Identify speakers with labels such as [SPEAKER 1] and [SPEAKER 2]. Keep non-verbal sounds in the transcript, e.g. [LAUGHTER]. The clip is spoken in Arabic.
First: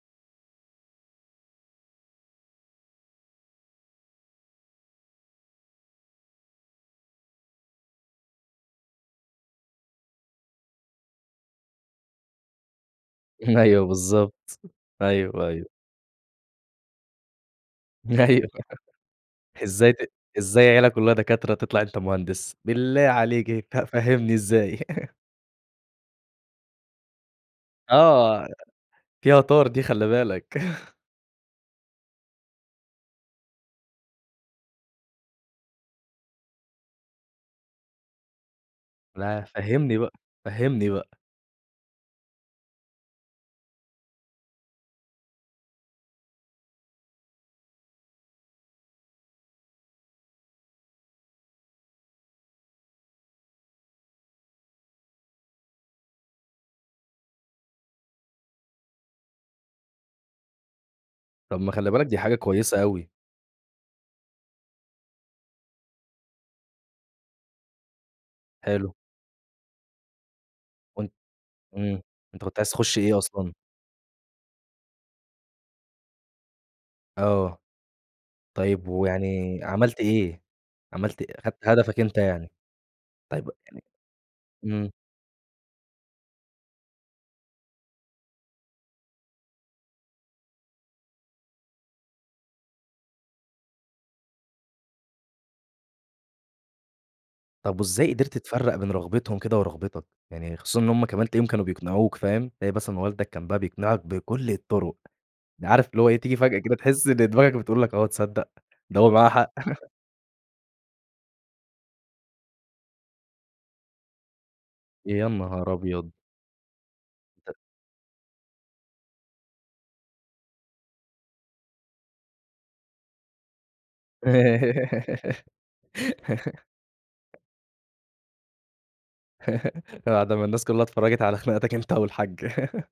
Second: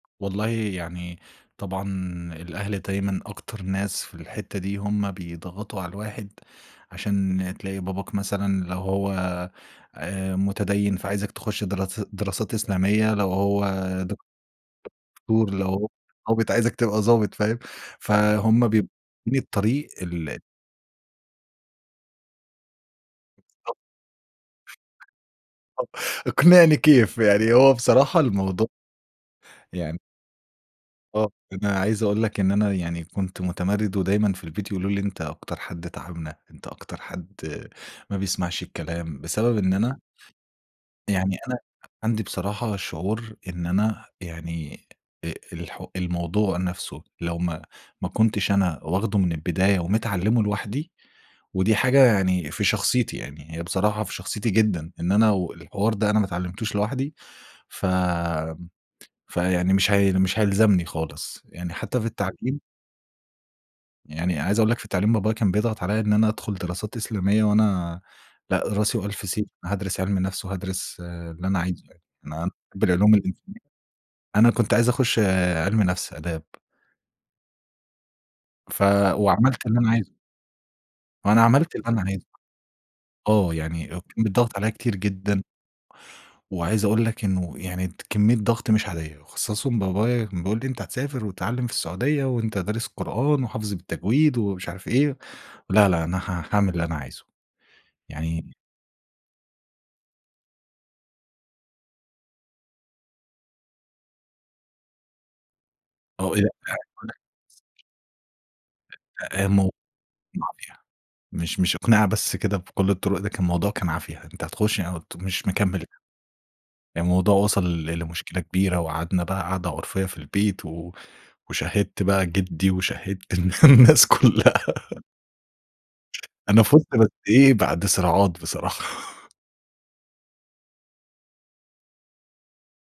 [SPEAKER 1] والله يعني طبعًا الأهل دايمًا أكتر ناس في الحتّة دي، هم بيضغطوا على الواحد، عشان تلاقي باباك مثلًا لو هو آآ، مُتديِّن فعايزك تخُش دراس دراسات إسلامية، لو هو
[SPEAKER 2] أيوه
[SPEAKER 1] دك
[SPEAKER 2] بالضبط. أيوه،
[SPEAKER 1] دكتور،
[SPEAKER 2] أيوه.
[SPEAKER 1] لو هو هو بت عايزك تبقى ضابط فاهم؟
[SPEAKER 2] أيوة [CHUCKLES]
[SPEAKER 1] فهُم بيب من الطريق
[SPEAKER 2] إزاي ت
[SPEAKER 1] ال
[SPEAKER 2] إزاي عِيلة كُلّها دكاترة، تطلع أنت مهندس؟ بالله عليك، ف
[SPEAKER 1] بالضبط.
[SPEAKER 2] فاهمني إزاي؟ [LAUGHS]
[SPEAKER 1] [UNINTELLIGIBLE] اقنعني كيف، يعني هو بصراحة
[SPEAKER 2] آه،
[SPEAKER 1] الموضو
[SPEAKER 2] دي يُعتبر دي
[SPEAKER 1] يعن
[SPEAKER 2] خلّي بالك. [CHUCKLES]
[SPEAKER 1] آه، أنا عايز أقول لك إن أنا يعني كنت مُتمرِّد، ودايمًا في البيت يقولوا لي: "أنت أكتر حد تاعبنا، أنت أكتر حد ما بيسمعش الكلام."
[SPEAKER 2] لأ،
[SPEAKER 1] بسبب إن
[SPEAKER 2] فهّمني
[SPEAKER 1] أنا
[SPEAKER 2] بقى، فهّمني بقى.
[SPEAKER 1] يعني أنا أ عندي بصراحة شعور إن أنا يعني آآ، الحو الموضوع نَفْسه لو ما ما كنتش أنا واخده من البداية ومتعلّمه لوحدي ودي حاجة يعني في شخصيتي، يعني هي بصراحة في شخصيتي جدًا إن أنا و الحوار ده أنا ما اتعلمتوش لوحدي، ف آمم فيعني مش هي مش هيلزمني خالص.
[SPEAKER 2] طَب ما
[SPEAKER 1] يعني
[SPEAKER 2] خلّي
[SPEAKER 1] حتّى
[SPEAKER 2] بالك،
[SPEAKER 1] في
[SPEAKER 2] دي حاجة
[SPEAKER 1] التعليم
[SPEAKER 2] كويسة أوي.
[SPEAKER 1] يعني عايز أقول لك في التعليم، بابايا كان بيضغط عليّا إن أنا أدخُل دراسات إسلامية وأنا لأ،
[SPEAKER 2] حلو.
[SPEAKER 1] راسي وألف سيف، هادْرِس عِلم نَفْس وهادْرِس
[SPEAKER 2] وأن
[SPEAKER 1] اللي أنا عايزه يعني.
[SPEAKER 2] إمم.
[SPEAKER 1] أنا
[SPEAKER 2] أنت كنت عايز
[SPEAKER 1] باحِب
[SPEAKER 2] تخُش
[SPEAKER 1] العلوم
[SPEAKER 2] إيه أصلًا؟
[SPEAKER 1] الإنسانية. أنا كنت عايز أخُش عِلم نَفْس، آداب.
[SPEAKER 2] آه.
[SPEAKER 1] ف
[SPEAKER 2] طيب ويعني
[SPEAKER 1] وعملت اللي أنا
[SPEAKER 2] عملت
[SPEAKER 1] عايزه.
[SPEAKER 2] إيه؟ عملت آآ،
[SPEAKER 1] وأنا
[SPEAKER 2] أخدت
[SPEAKER 1] عملت اللي
[SPEAKER 2] هدفك
[SPEAKER 1] أنا
[SPEAKER 2] أنت
[SPEAKER 1] عايزه.
[SPEAKER 2] يعني. طيب،
[SPEAKER 1] آه،
[SPEAKER 2] يعني
[SPEAKER 1] يعني وكان بيتضغط عليّا
[SPEAKER 2] إمم.
[SPEAKER 1] كتير جدًا. وعايز أقول لك إنه يعني ت كمّية ضغْط مش عادية، وأخصّصهم بابايا كان بيقول لي: "أنت هتسافر وتتعلّم في السعودية وأنت دارس قرآن وحافظه بالتجويد." ومش عارف إيه. لا، لا، أنا ها هاعمل اللي أنا عايزه.
[SPEAKER 2] طَب وإزاي قِدرت
[SPEAKER 1] يعني
[SPEAKER 2] تفرّق بين رغبتهم كده ورغبتك؟ يعني خصوصًا إن هم كمان تلاقيهم كانوا بيقنعوك، فاهم؟ تلاقي مثلًا والدك كان بقى بيقنِعك بكُلّ الطُرق. ده عارف اللي هو إيه،
[SPEAKER 1] أو
[SPEAKER 2] تيجي
[SPEAKER 1] إيه
[SPEAKER 2] فجأة
[SPEAKER 1] [UNINTELLIGIBLE]
[SPEAKER 2] كده تحِس
[SPEAKER 1] باقول لك
[SPEAKER 2] إن دماغك بتقول
[SPEAKER 1] [UNINTELLIGIBLE]
[SPEAKER 2] لك، آه تصدّق، ده هو معاه
[SPEAKER 1] أ آآ
[SPEAKER 2] حق.
[SPEAKER 1] مو
[SPEAKER 2] [CHUCKLES]
[SPEAKER 1] مافيا. مش مش أقنِعة بس كده بكل الطُرُق، ده كان موضوع كان عافية. أنت هتخُش يعني قُلت
[SPEAKER 2] يا
[SPEAKER 1] مش
[SPEAKER 2] نهار
[SPEAKER 1] مكمّل.
[SPEAKER 2] أبيض!
[SPEAKER 1] يعني الموضوع
[SPEAKER 2] ت
[SPEAKER 1] وصَل لمشكلة كبيرة وقعدنا بقى قعدة عُرفية في البيت و وشَهِّدت بقى جِدّي وشَهِّدت الن الناس كُلّها. [LAUGHS] أنا فُزت بس
[SPEAKER 2] [LAUGHS]
[SPEAKER 1] إيه، بعد صراعات بصراحة. [CHUCKLES]
[SPEAKER 2] [LAUGHS] ده بعد ما الناس كُلّها اتفرّجت على خناقاتك أنت والحاج. [LAUGHS]